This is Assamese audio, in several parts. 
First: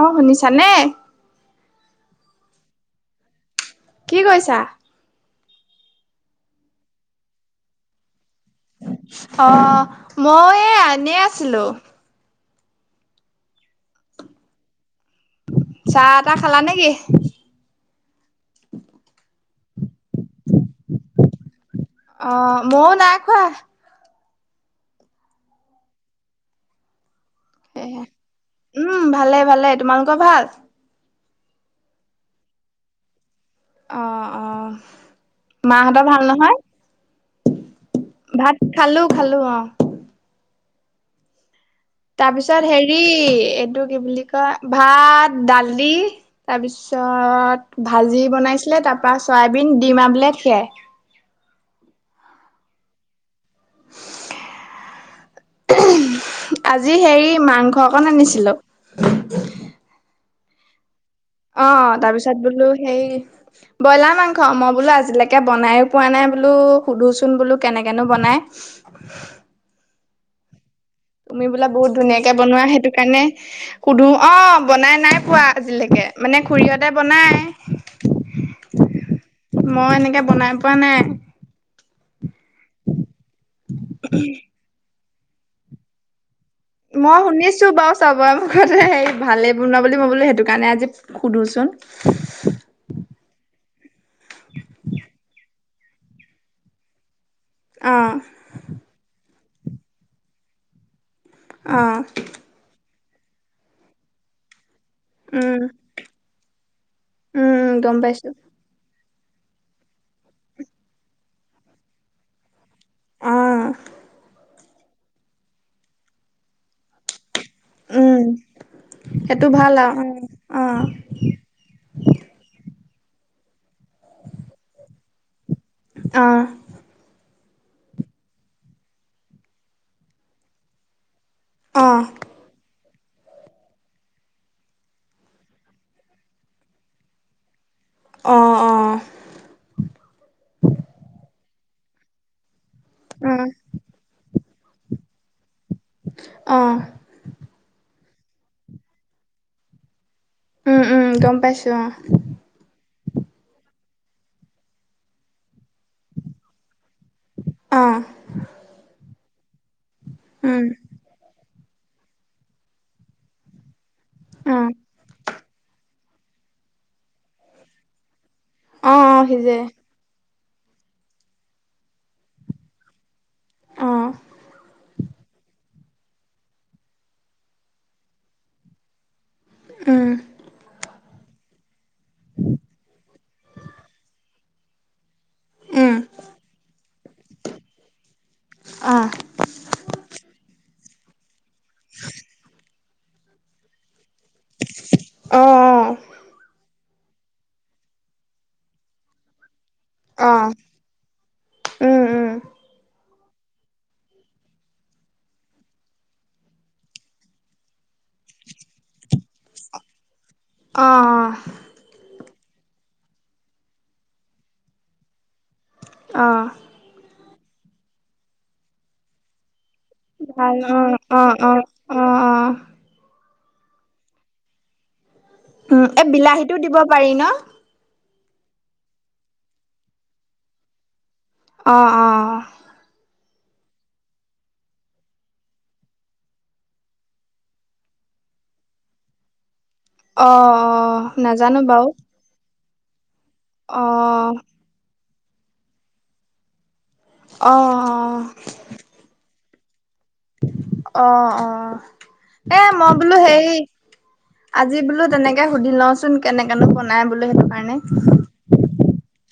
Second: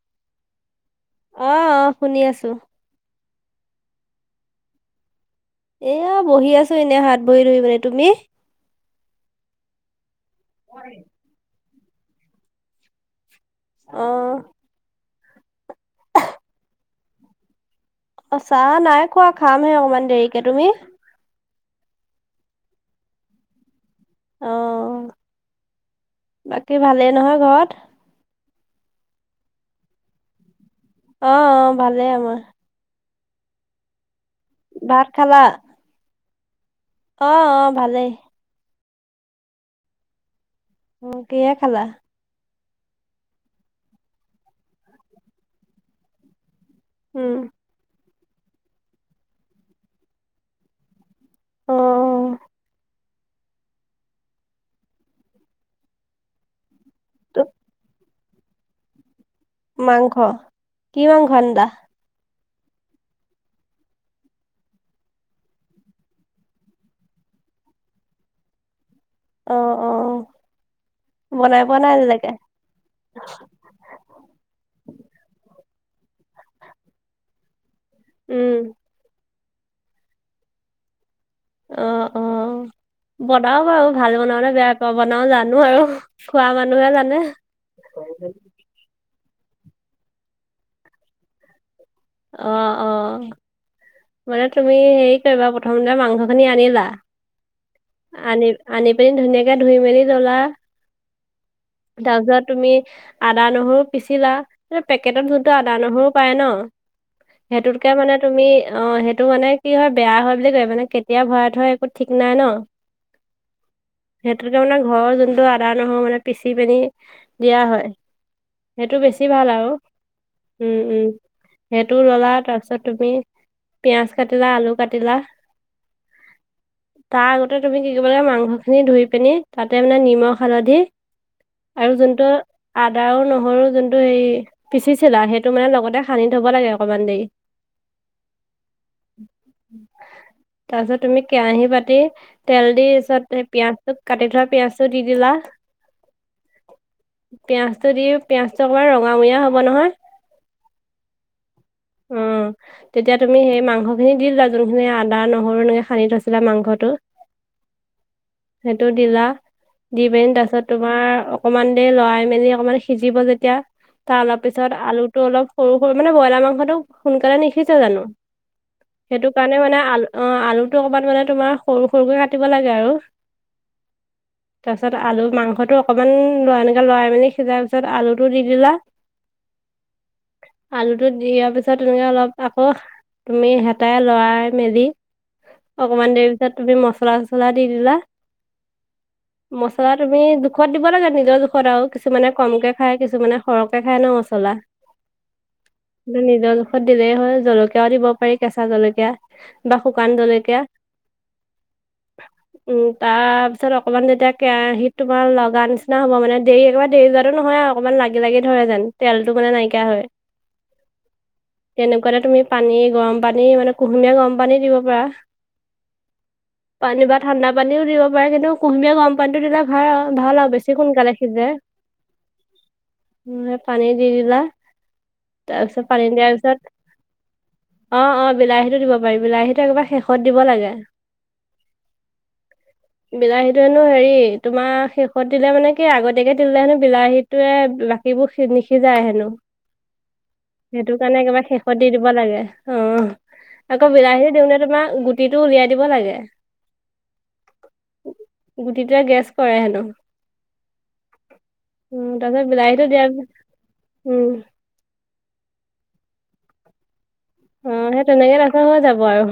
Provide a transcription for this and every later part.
অ' শুনিছা নে? অ', অ' শুনি আছো। কি কৰিছা? এয়া বহি আছো এনে হাত বহি ধই মানে তুমি? অ' মই এই এনে আছিলো। অ চাহ - তাহ খালা নেকি? অ চাহ নাই খোৱা খামহে অকণমান দেৰিকে, তুমি? অ মইও নাই খোৱা। অ, বাকী ভালেই নহয় ঘৰত? এয়া, উম ভালে - ভালে, তোমালোকৰ ভাল? অ অ ভালেই আমাৰ। অ অহ, ভাত খালা? মাহঁতৰ ভাল নহয়? অ অ ভালেই। ভাত খালো খালো অ। অ কিহে খালা? তাৰ পিছত হেৰি এইটো কি বুলি কয় ভাত, দালি তাৰপিছত উম। ভাজি বনাইছিলে তাৰ পৰা চয়াবিন, দিম আমলেট সেয়াই। অ অ। অহম, আজি হেৰি তো মাংস অকণ আনিছিলোঁ। মাংস, কিহং অ তাৰ পিছত বোলো সেই ব্ৰইলাৰ মাংস, মই বোলো আজিলৈকে বনাই পোৱা নাই বোলো সুধোচোন বোলো কেনেকেনো বনাই? অ অ। তুমি বনাই বোলে পোৱা বহুত নাই আজিলৈকে? ধুনীয়াকে বনোৱা সেইটো কাৰণে সুধো, অ বনাই নাই পোৱা আজিলৈকে মানে খুৰীহতে বনাই উম। মই এনেকে বনাই পোৱা নাই। অ অ, বনাও বাৰু ভাল বনাবলে বেয়া ত বনাও জানো আৰু খোৱা মা মই শুনিছ ছোঁ বাৰু চবৰ মুখতে হেৰি ভালেই বনায় বুলি মই বোলো সেইটো কাৰণে আজি সুধোচোন? অ অ মানে তুমি হেৰি কৰিবা প প্ৰথমতে মাংসখিনি আনিলা, অ আনি আনি পিনে ধুনীয়াকে ধুই মেলি জ্বলা অ তাৰপিছত তুমি আদা, নহৰু পিছিলা, কিন্তু পেকেটত উম যোনটো আদা, নহৰু পায় ন উম সেইটোকে গম মানে পাইছো তুমি অ সেইটো মানে কি হয় বেয়া হয় বুলি কয় মানে কেতিয়া ভৰাই থয় একো ঠিক নাই ন অ সেইটো সেইটোৰ কাৰণে ঘৰৰ যোনটো আদা, নহৰু মানে পিছি পেনি আহ দিয়া হয় উম সেইটো বেছি ভাল আৰু উম উম। সেইটো ললা তাৰপিছত তুমি পিয়াজ কাটিলা, আলু কাটিলা অ তাৰ টো তুমি কি কৰিব লাগে মাংসখিনি ধুই পিনে তাতে মানে নিমখ, হালধি অ আৰু অ যোনটো আদা আৰু নহৰু যোনটো হেৰি পিচিছিলা সেইটো মানে লগতে সানি থব লাগে অকণমান দেৰি। অ', অ', তাৰপিছত তুমি কেৰাহী পাতি তেল দি পিছত উম, সেই পিয়াজটো কাটি থোৱা পিয়াজটো দি দিলা। অ', পিয়াজটো দি পিয়াজটো একেবাৰে ৰঙামূৰীয়া হব নহয়। উম উম গম পাইছো অ। অ তেতিয়া তুমি সেই মাংসখিনি দিলা যোনখিনি আদা, নহৰু এনেকে সানি থৈছিলা মাংসটো। অ', সেইটো দিলা। দি পিনি উম, তাৰপিছত তোমাৰ অকমান দেৰি লৰাই মেলি অকমান সিজিব যেতিয়া, তাৰ অলপ অ', পিছত আলুটো অলপ সৰু সৰু মানে ব্ৰইলাৰ মাংসটো সোনকালে নিসিজে জানো? অ', অ', সেইটো কাৰণে সিজে মানে আলু অ আলুটো অকমান মানে তোমাৰ সৰু সৰুকে কাটিব লাগে আৰু। অ', তাৰপিছত আলু মাংসটো- অকমান লৰা এনেকে লৰাই মেলি সিজাৰ পিছত আলুটো দি দিলা। উম। আলুটো দিয়াৰ পিছত তেনেকৈ অলপ আকৌ, তুমি হেতাই লৰাই মেলি- উম, অকমান দেৰি পিছত তুমি মচলা চছলা দি দিলা। আ। মচলা তুমি জোখত দিব লাগে নিজৰ জোখত আৰু, কিছুমানে কমকে খাই, কিছুমানে সৰহকে খাই ন মছলা। অ অ। নিজৰ জোখত দিলেই হ'ল। জলকীয়াও দিব পাৰি কেঁচা জলকীয়া বা শুকান অ', জলকীয়া। উম উম। উম। তাৰ পিছত অকমান যেতিয়া কেৰাহিত তোমাৰ লগা নিচিনা হ'ব, মানে দেৰি একেবাৰে দেৰি যোৱাটো নহয় আৰু। অকমান লাগি লাগি ধৰে যেন, তেলতটো মানে নাইকিয়া হয়। অ। তেনেকুৱাতে তুমি পানী গৰম পানী মানে কুহুমীয়া গৰম পানী দিব পাৰা। অহ। পানী বা ঠাণ্ডা পানীও দিব পাৰে কিন্তু কুহুমীয়া গৰম পানীতো দিলে- ভাল আৰু আৰু ভাল অ। বেছি সোনকালে অ, সিজে। অ, অ, অ। উম পানী দি দিলা, তাৰপিছত উম, এই পানী দিয়াৰ বিলাহীটো পিছত- দিব পাৰি ন? অ, অ, বিলাহীতো দিব পাৰি। বিলাহীটো একবাৰে শেষত দিব লাগে। অ, অ। বিলাহীতো হেনো হেৰি তোমাৰ শেষত দিলে মানে কি আগতীয়াকে দিলে হেনো বিলাহীত- তোয়ে বাকীবোৰ সি নিসিজায় হেনো। অ'। সেইটো অ', কাৰণে একেবাৰে নাজানো শেষত বাৰু দি দিব লাগে। অ আকৌ বিলাহী অ', দিওঁতে তোমাৰ গুটিটো উলিয়াই দিব লাগে। অ, অ। গুটিটোয়ে গেছ কৰে হেনো। অ, অ। উম তাৰপিছত এ বিলাহীটো মই দিয়াৰ বোলো হেৰি- উম আজি বোলো তেনেকে সুধি লওঁ চোন, কেনেকেনো বনাই বোলো সেইটো। কাৰণে উম, সেই তেনেকে দেখোন হৈ যাব আৰু।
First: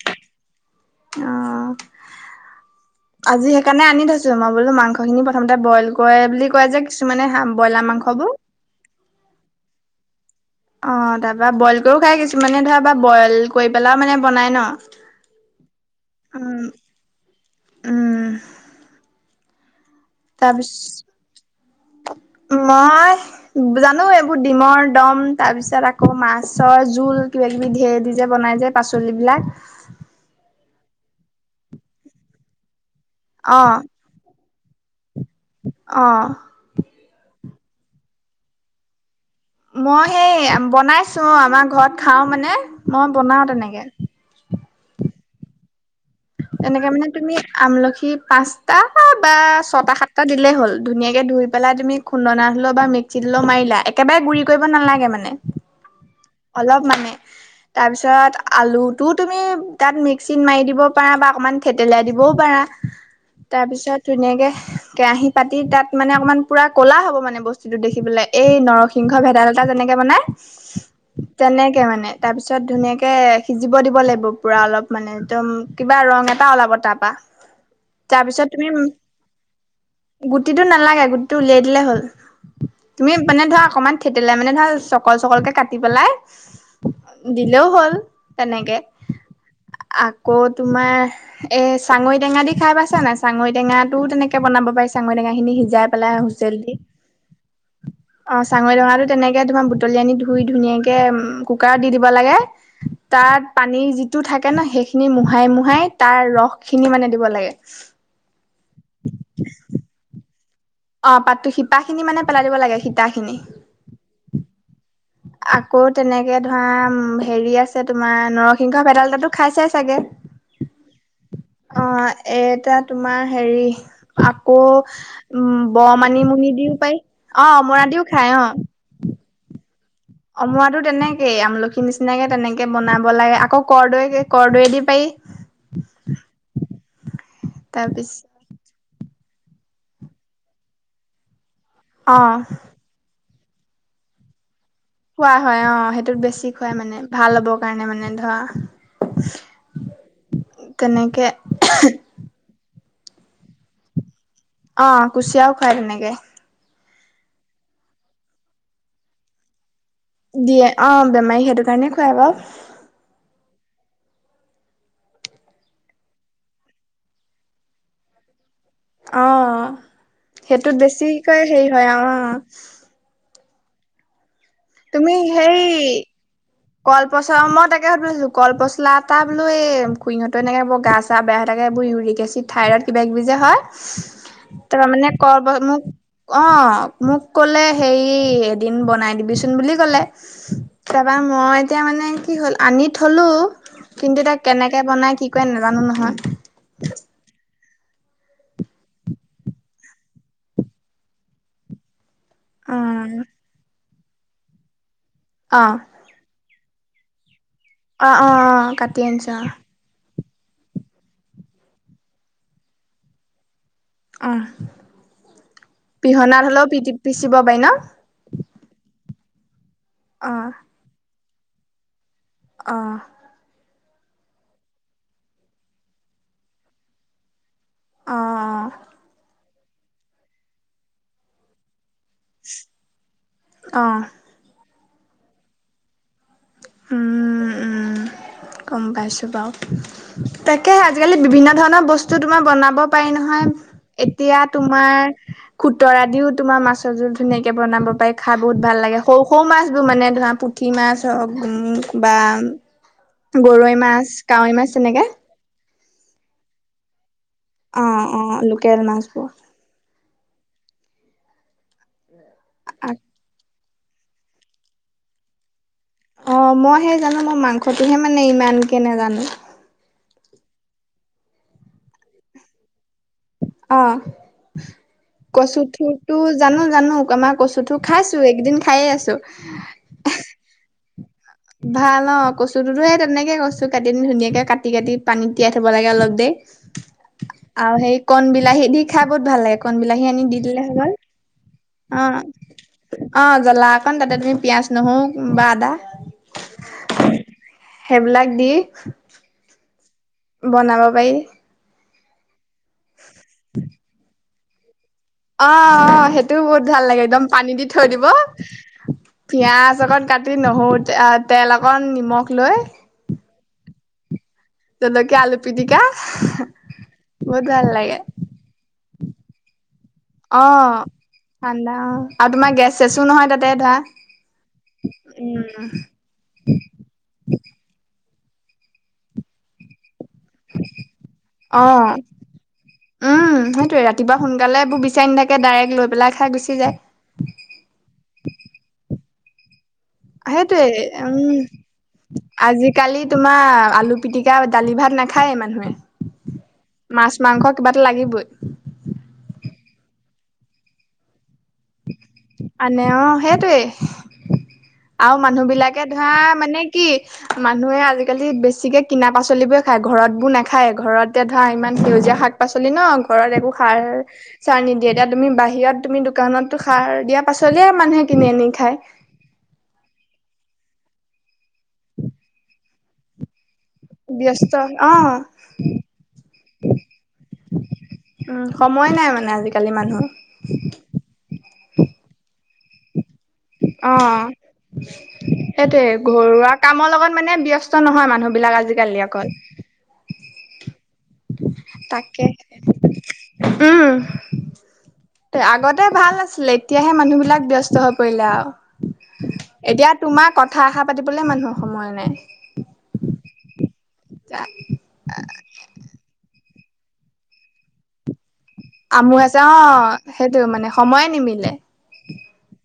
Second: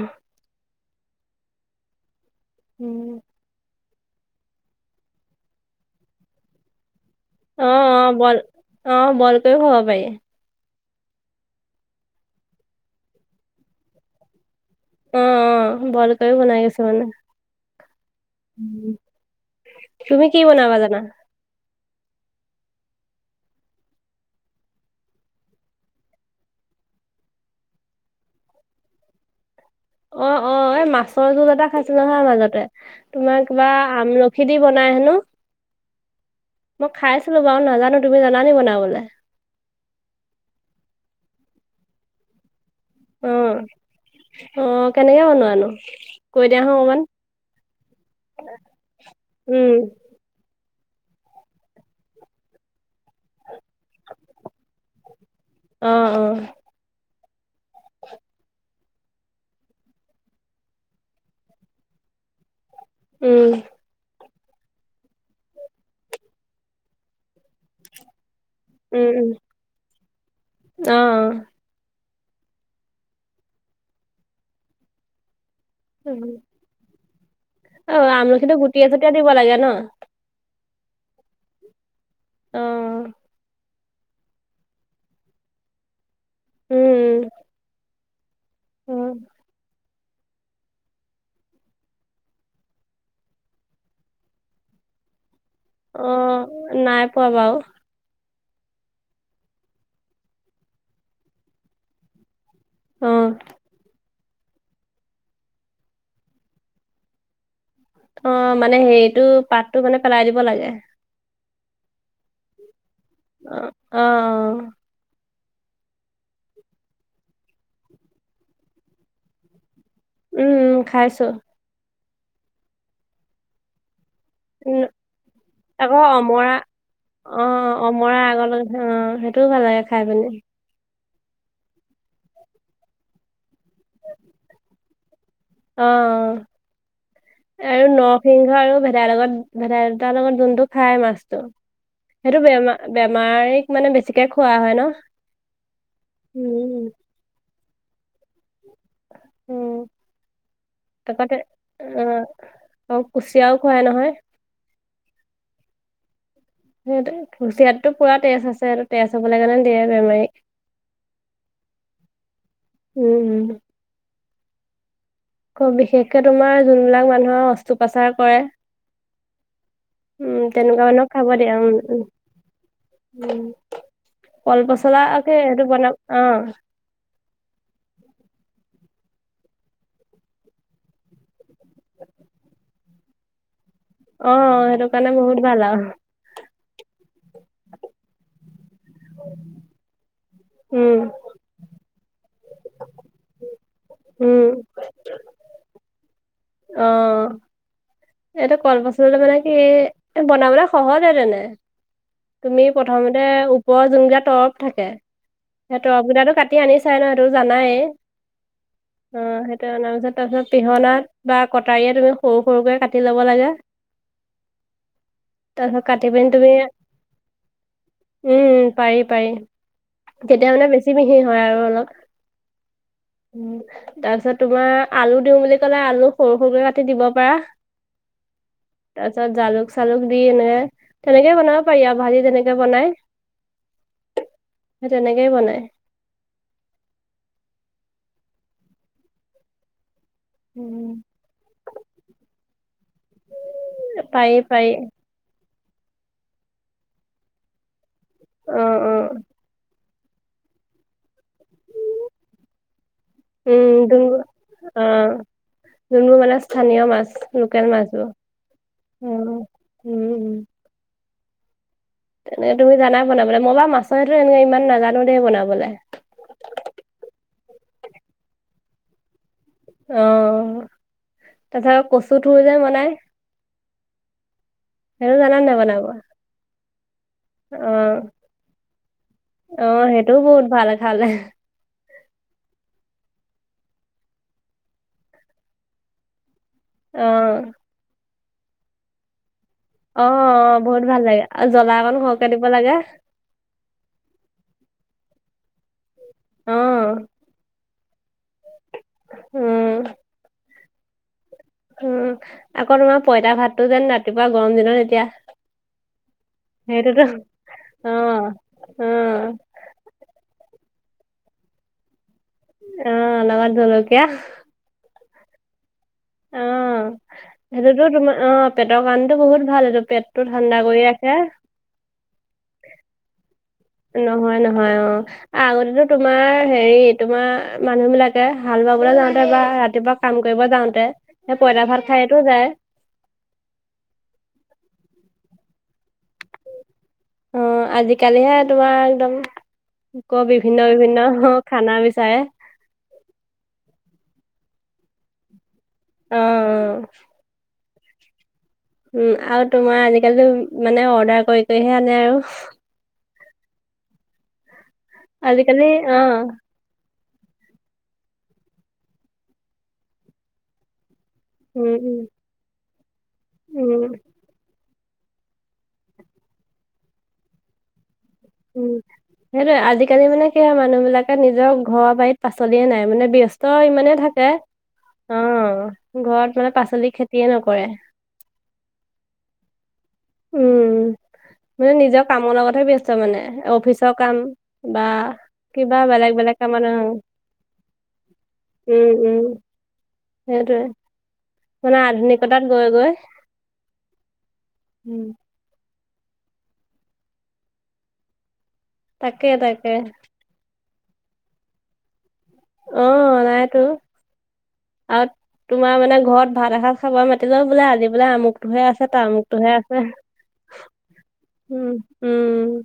অ। উম। আজি সেইকাৰণে আনি থৈছো। মই বোলো মাংসখিনি প্ৰথমতে বইল কৰে বুলি কয় যে কিছুমানে- অ, ব্ৰইলাৰ অ। মাংসবোৰ। বইল অ, বইলকৰিও খাব পাৰি। অ। তাৰপা বইল কৰিও খাই কিছুমানে ধৰা বা বইল কৰি পেলাও মানে বনাই ন। অ, অ। বইল কৰিও উম, বনাই কিছুমানে। উম, তুমি কি বনাবা জানা তাৰপিছত মই- জানো এইবোৰ ডিমৰ দম, তাৰ পিছত আকৌ মাছৰ জোল, কিবা কিবি ধেৰ দি যে বনাই যে- পাচলিবিলাক। অ অ। এই মাছৰ জোল এটা খাইছিলো নহয় মাজতে, তোমাৰ কিবা অ', আমল খী দি বনাই হেনো অ'। মই খাইছিলো বাও নাজানো তুমি জানা নি বনাবলে। মই সেই বনাইছো আমাৰ ঘৰত খাও মানে মই অ বনাও তেনেকে। অ' কেনেকে বনোৱা নো? তেনেকে মানে তুমি আমলখি পাঁচটা বা উম, ছটা সাত টা দিলেই হল ধুনীয়াকে ধুই পেলাই তুমি খুন্দনাত হলো বা মিক্সিত হলেও মাৰিলা একেবাৰে গুৰি কৰিব নালাগে মানে। অ অ। অলপ মানে তাৰপিছত আলুটো তুমি তাত মিক্সিত মাৰি দিব বা অকমান থেতেলাই দিবও পাৰা উম, তাৰপিছত ধুনীয়াকে কেৰাহিত পাতি তাত মানে অকণমান পুৰা ক'লা হ'ব মানে বস্তুটো দেখিবলে এই উম, নৰসিংহ উম, ভেদাইলতা যেনেকে বনাই অ', তেনেকে মানে তাৰপিছত ধুনীয়াকে সিজিব দিব লাগিব পুৰা অলপ মানে একদম কিবা অ', উম। ৰং এটা ওলাব তাৰপা অ', তাৰ পিছত আমলখিটো গুটিয়ে তুমি চুটিয়ে দিব লাগে ন? গুটিটো নালাগে গুটিটো উলিয়াই দিলে হ'ল অ তুমি মানে ধৰা অকনমান থেতেলাই মানে ধৰা চকল চকলকে কাটি পেলাই উম, দিলেও হ'ল তেনেকে উম, আকৌ তোমাৰ এ চাঙৰি টেঙা দি খাই পাইছা নাই চাঙৰি টেঙাটো তেনেকে বনাব পাৰি চাঙৰি টেঙা খিনি সি জাই পেলাই অ', হুইচেল দি অ', নাই পোৱা বাৰু অ চাঙৰি টেঙাটো তেনেকে তোমাৰ বুটলি আনি ধুই ধুনীয়াকে কুকাৰত দি দিব লাগে অ', তাত পানীৰ যিটো থাকে ন সেইখিনি মো হাই মোহাই তাৰ ৰসখিনি মানে দিব লাগে অ মানে হেৰিটো পাতটো মানে পেলাই দিব লাগে অ পাতটো শিপাখিনি মানে পেলাই দিব লাগে সীতাখিনি অ আকৌ তেনেকে ধৰা হেৰি আছে তোমাৰ নৰসিংহ ভেদাইলতো খাই চাই চাগে উম উম খাইছো অ এটা তোমাৰ হেৰি আকৌ উম, ব আকৌ অমৰা মানিমুনি দিও পাৰি অ মৰা দিও অমৰা খাই অ আগৰ লগত অ সেইটোও ভাল লাগে খাই পিনি অমৱাটো তেনেকেই আমলখি নিচিনাকে তেনেকে বনাব লাগে আকৌ কৰৰ্দৈ কৰৰ্দৈ দি পাৰি অ আৰু তাৰপিছত নৰসিং হ আৰু ভেদাইৰ লগত ভেদাইলতাৰ লগত যোনটো খাই মাছতো অ' সেইটো বেমাৰ বেমাৰীক মানে বেছিকে খোৱা হয় ন খোৱা হয় অ সেইটোত বেছি খুৱাই উম, মানে ভাল হ'ব কাৰণে মানে ধৰা উম, তেনেকে তাকতে এহ অ', অ কুচিয়াও খুৱাই নহয় অ কুচিয়াও খোৱাই তেনেকে উম কুচিয়াততো পুৰা তেজ আছে সেইটো তেজ হবলৈ কাৰণে বেয়া বেমাৰী দিয়ে অ বেমাৰীক সেইটো কাৰণে খুৱাই বাও উম উম আকৌ বিশেষকে তোমাৰ যোনবিলাক মানুহৰ অস্ত্ৰোপাচাৰ কৰে অ উম, তেনেকুৱা সেইটোত মানুহক খাব বেছিকৈ দিয়ে, হেৰি উম, হয় উম, অ উম কল তুমি পচলাকে সেই সেইটো বনাম অ কলপচলা মই তাকে সুধ আছিলো কল পচলা এটা বোলো এ খুৰিহতো এনেকে বৰ গাহ চাহ বেয়া থাকে এই বোৰ ইউৰিক এচিড থাইড কিবাকিবি যে হয় অ', ত সেইটো মানে কাৰণে ক বহুত ভাল পাছত মোক আৰু অ মোক কলে হেই এদিন বনাই দিবিচোন বুলি কলে উম। তাপা মই এতিয়া মানে কি হ'ল আনি থ'লোঁ কিন্তু এতিয়া উম, কেনেকে বনাই, কি কয় নাজানো নহয় অ এইটো কলপচলাতো মানে কি বনাবলে সহজে তেনে তুমি উম প্ৰথমতে ওপৰৰ যোন কেইটা তৰব থাকে অ সেই তৰবগেইটা কাট টি আনি চাই ন সেইটো জানাই অ অ অ কাটি আনিছো অ কাটি অনাৰ পাছত তাৰ পাছত পিহনাত বা কটাৰীয়ে তুমি সৰু সৰুকৈ কাটি ল'ব লাগে অ তাৰপিছত কাটি পিনি পিহনা তুমি হ'লেও পি পিচিব পাৰি ন উম পাৰি পাৰি অ তেতিয়া মানে বেছি মিহি হয় আৰু অলপ অ উম তাৰ পিছত তোমাৰ আলু দিও বুলি কলে আলু সৰু সৰুকৈ কাটি দিব পাৰা অ অ তাৰ পিছত জালুক চালুক দি এনেকে তেনেকে বনাব পাৰি আৰু ভাজি তেনেকে বনাই অ সেই তেনেকেই বনাই উম উম গম পাইছো বাৰু তাকে হে আজিকালি বিভিন্ন ধৰণৰ বস্তু তোমাৰ বনাব পাৰি নহয় পাৰি এতিয়া পাৰি তোমাৰ খুতৰা দিও তোমাৰ মাছৰ জোল ধুনীয়াকে বনাব পাৰি খাই বহুত অ ভাল অ লাগে সৰু সৰু মাছবোৰ মানে ধৰা পুঠি মাছ হওক বা গৰৈ উম মাছ যোনবো কাৱৈ মাছ অ তেনেকে যোনবোৰ মানে স্থানীয় মাছ লোকেল অঁ মাছবোৰ অঁ লোকেল অহ মাছবোৰ উম উম তেনেকে তুমি জানাই বনাব মই বা মাছৰ এটো এনেকে ইমান নাজানো দেই বনাবলে অ মই সে জানো মই মাংসটোহে মানে ইমানকে নাজানো অ তাৰপাছত কচুটোৰ যে বনাই অ সেইটো জানা নাই বনাব অ কচুথোৰ টো জানো জানো আমাৰ কচুথোৰ খাইছো এইকেইদিন খায়ে আছো অ সেইটোও বহুত ভাল খালে ভাল অ কচুটোতো সেই তেনেকে কচু কাটি আনি ধুনীয়াকে কাটি কাটি পানীত তিয়াই থ'ব লাগে অলপ দেই অ আও সেই কন বিলাহী দি খাই বহুত ভাল লাগে কন বিলাহী অ আনি দি অ দিলে হৈ বহুত গল ভাল লাগে আৰু জ্বলা অকণ অ সৰহকে দিব লাগে অ জ্বলা অকন তাতে তুমি পিয়াঁজ নহৰু বা আদা অহ সেইবিলাক দি উম বনাব পাৰি উম আকৌ তোমাৰ পইতা ভাতটো যেন ৰাতিপুৱা গৰম দিনত এতিয়া অ অ সেইটোও বহুত ভাল লাগে সেইটোতো একদম পানী দি থৈ অ দিব অ পিয়াজ অকণ কাট নহৰু তেল অকণ নিমখ লৈ উম লগত জলকীয়া জলকীয়া আলু পিটিকা অ বহুত ভাল সেইটোতো লাগে। তোমাৰ অ পেটৰ কাৰণেটো বহুত ভাল এইটো পেট অঁ ঠাণ্ডা অ আৰু তোমাৰ গেছ চেছও নহয় তাতে ধৰা। নহয় নহয় অঁ উম আগতে তো তোমাৰ হেৰি তোমাৰ মানুহ বিলাকে হাল বাবলৈ যাওঁতে বা ৰাতিপুৱা কাম কৰিব যাওঁতে সেই পইতাৰ ভাত অ খায়তো যায়। উম সেইটোৱে ৰাতিপুৱা সোনকালে এইবোৰ বিচাৰি নাথাকে ডাইৰেক্ট লৈ পেলাই খাই গুচি যায়। অঁ আজিকালিহে তোমাৰ একদম ক বিভিন্ন সেইটোয়ে বিভিন্ন উম, খানা বিচাৰে। আজিকালি তোমাৰ আলু পিটিকা দালি ভাত নাখায়েই মানুহে। অঁ অঁ। মাছ মাংস কিবা এটা লাগিবই। উম আৰু তোমাৰ আজিকালিটো মানে অৰ্ডাৰ কৰি কৰিহে আনে আৰু। আনে অঁ সেইটোৱে আৰু মানুহ আজিকালি বিলাকে অ ধৰা মানে কি মানুহে আজিকালি বেছিকে কিনা পাচলিবোৰে খায় ঘৰত বোৰ নাখায় ঘৰত এতিয়া ধৰা উম ইমান উম সেউজীয়া শাক পাচলি ন ঘৰত একো উম সাৰ চাৰ নি দিয়ে এতিয়া তুমি বাহিৰত তুমি দোকানতো সাৰ দিয়া পাছলিয়ে মানুহে কিনি আনি উম খায়। সেইটোয়ে আজিকালি মানে কি হয় মানুহ বিলাকে নিজৰ ঘৰৰ বাৰীত পাচলিয়ে নাই মানে ব্য স্ত ইমানেই থাকে ব্যস্ত অ' অঁ ঘৰত মানে পাচলি খেতিয়ে নকৰে। উম, সময় নাই মানে আজিকালি মানুহৰ। উম, মানে নিজৰ কামৰ লগতহে ব্যস্ত মানে। অফিচৰ কাম অ', বা কিবা সেইটোয়ে বেলেগ বেলেগ ঘৰুৱা কামত কামৰ অ', লগত মানে ব্যস্ত নহয় মানুহ বিলাক উম, আজিকালি উম, অকল। সেইটোৱে, মানে তাকে আধুনিকতাত গৈ গৈ। উম তে আগ তে ভাল আছিলে এতিয়াহে মানুহ বিলাক ব্যস্ত হৈ পৰিলে আৰু তাকে তাকে এতিয়া তোমাৰ ক কথা এষাৰ পাতিবলৈ মানুহৰ সময় নাই অঁ নাইতো আৰু তোমাৰ মানে ঘৰত ভাত এসাঁজ খাব মাতিলেও বোলে আজি বোলে আমুক টোহে আছে আমুক তামুকটোহে আছে। অ', সেইটো মানে সময়ে নিমিলে। উম উমম।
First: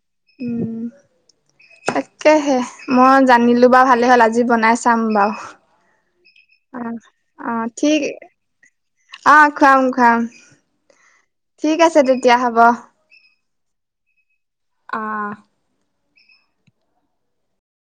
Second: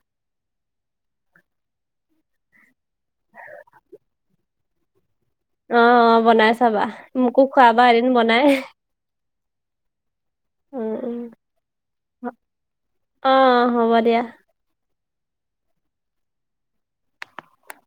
উম তাকেহে মই জানিলো বাৰু ভালে হ'ল আজি আজি বনাই চাম বাৰু। অঁ অঁ বনাই চাবা, অ', মোকো খোৱাবা এদিন বনাই। অঁ খুৱাম খুৱাম। উম উম। ঠিক আছে তেতিয়া হ'ব। অঁ হ'ব দিয়া। অঁহহ।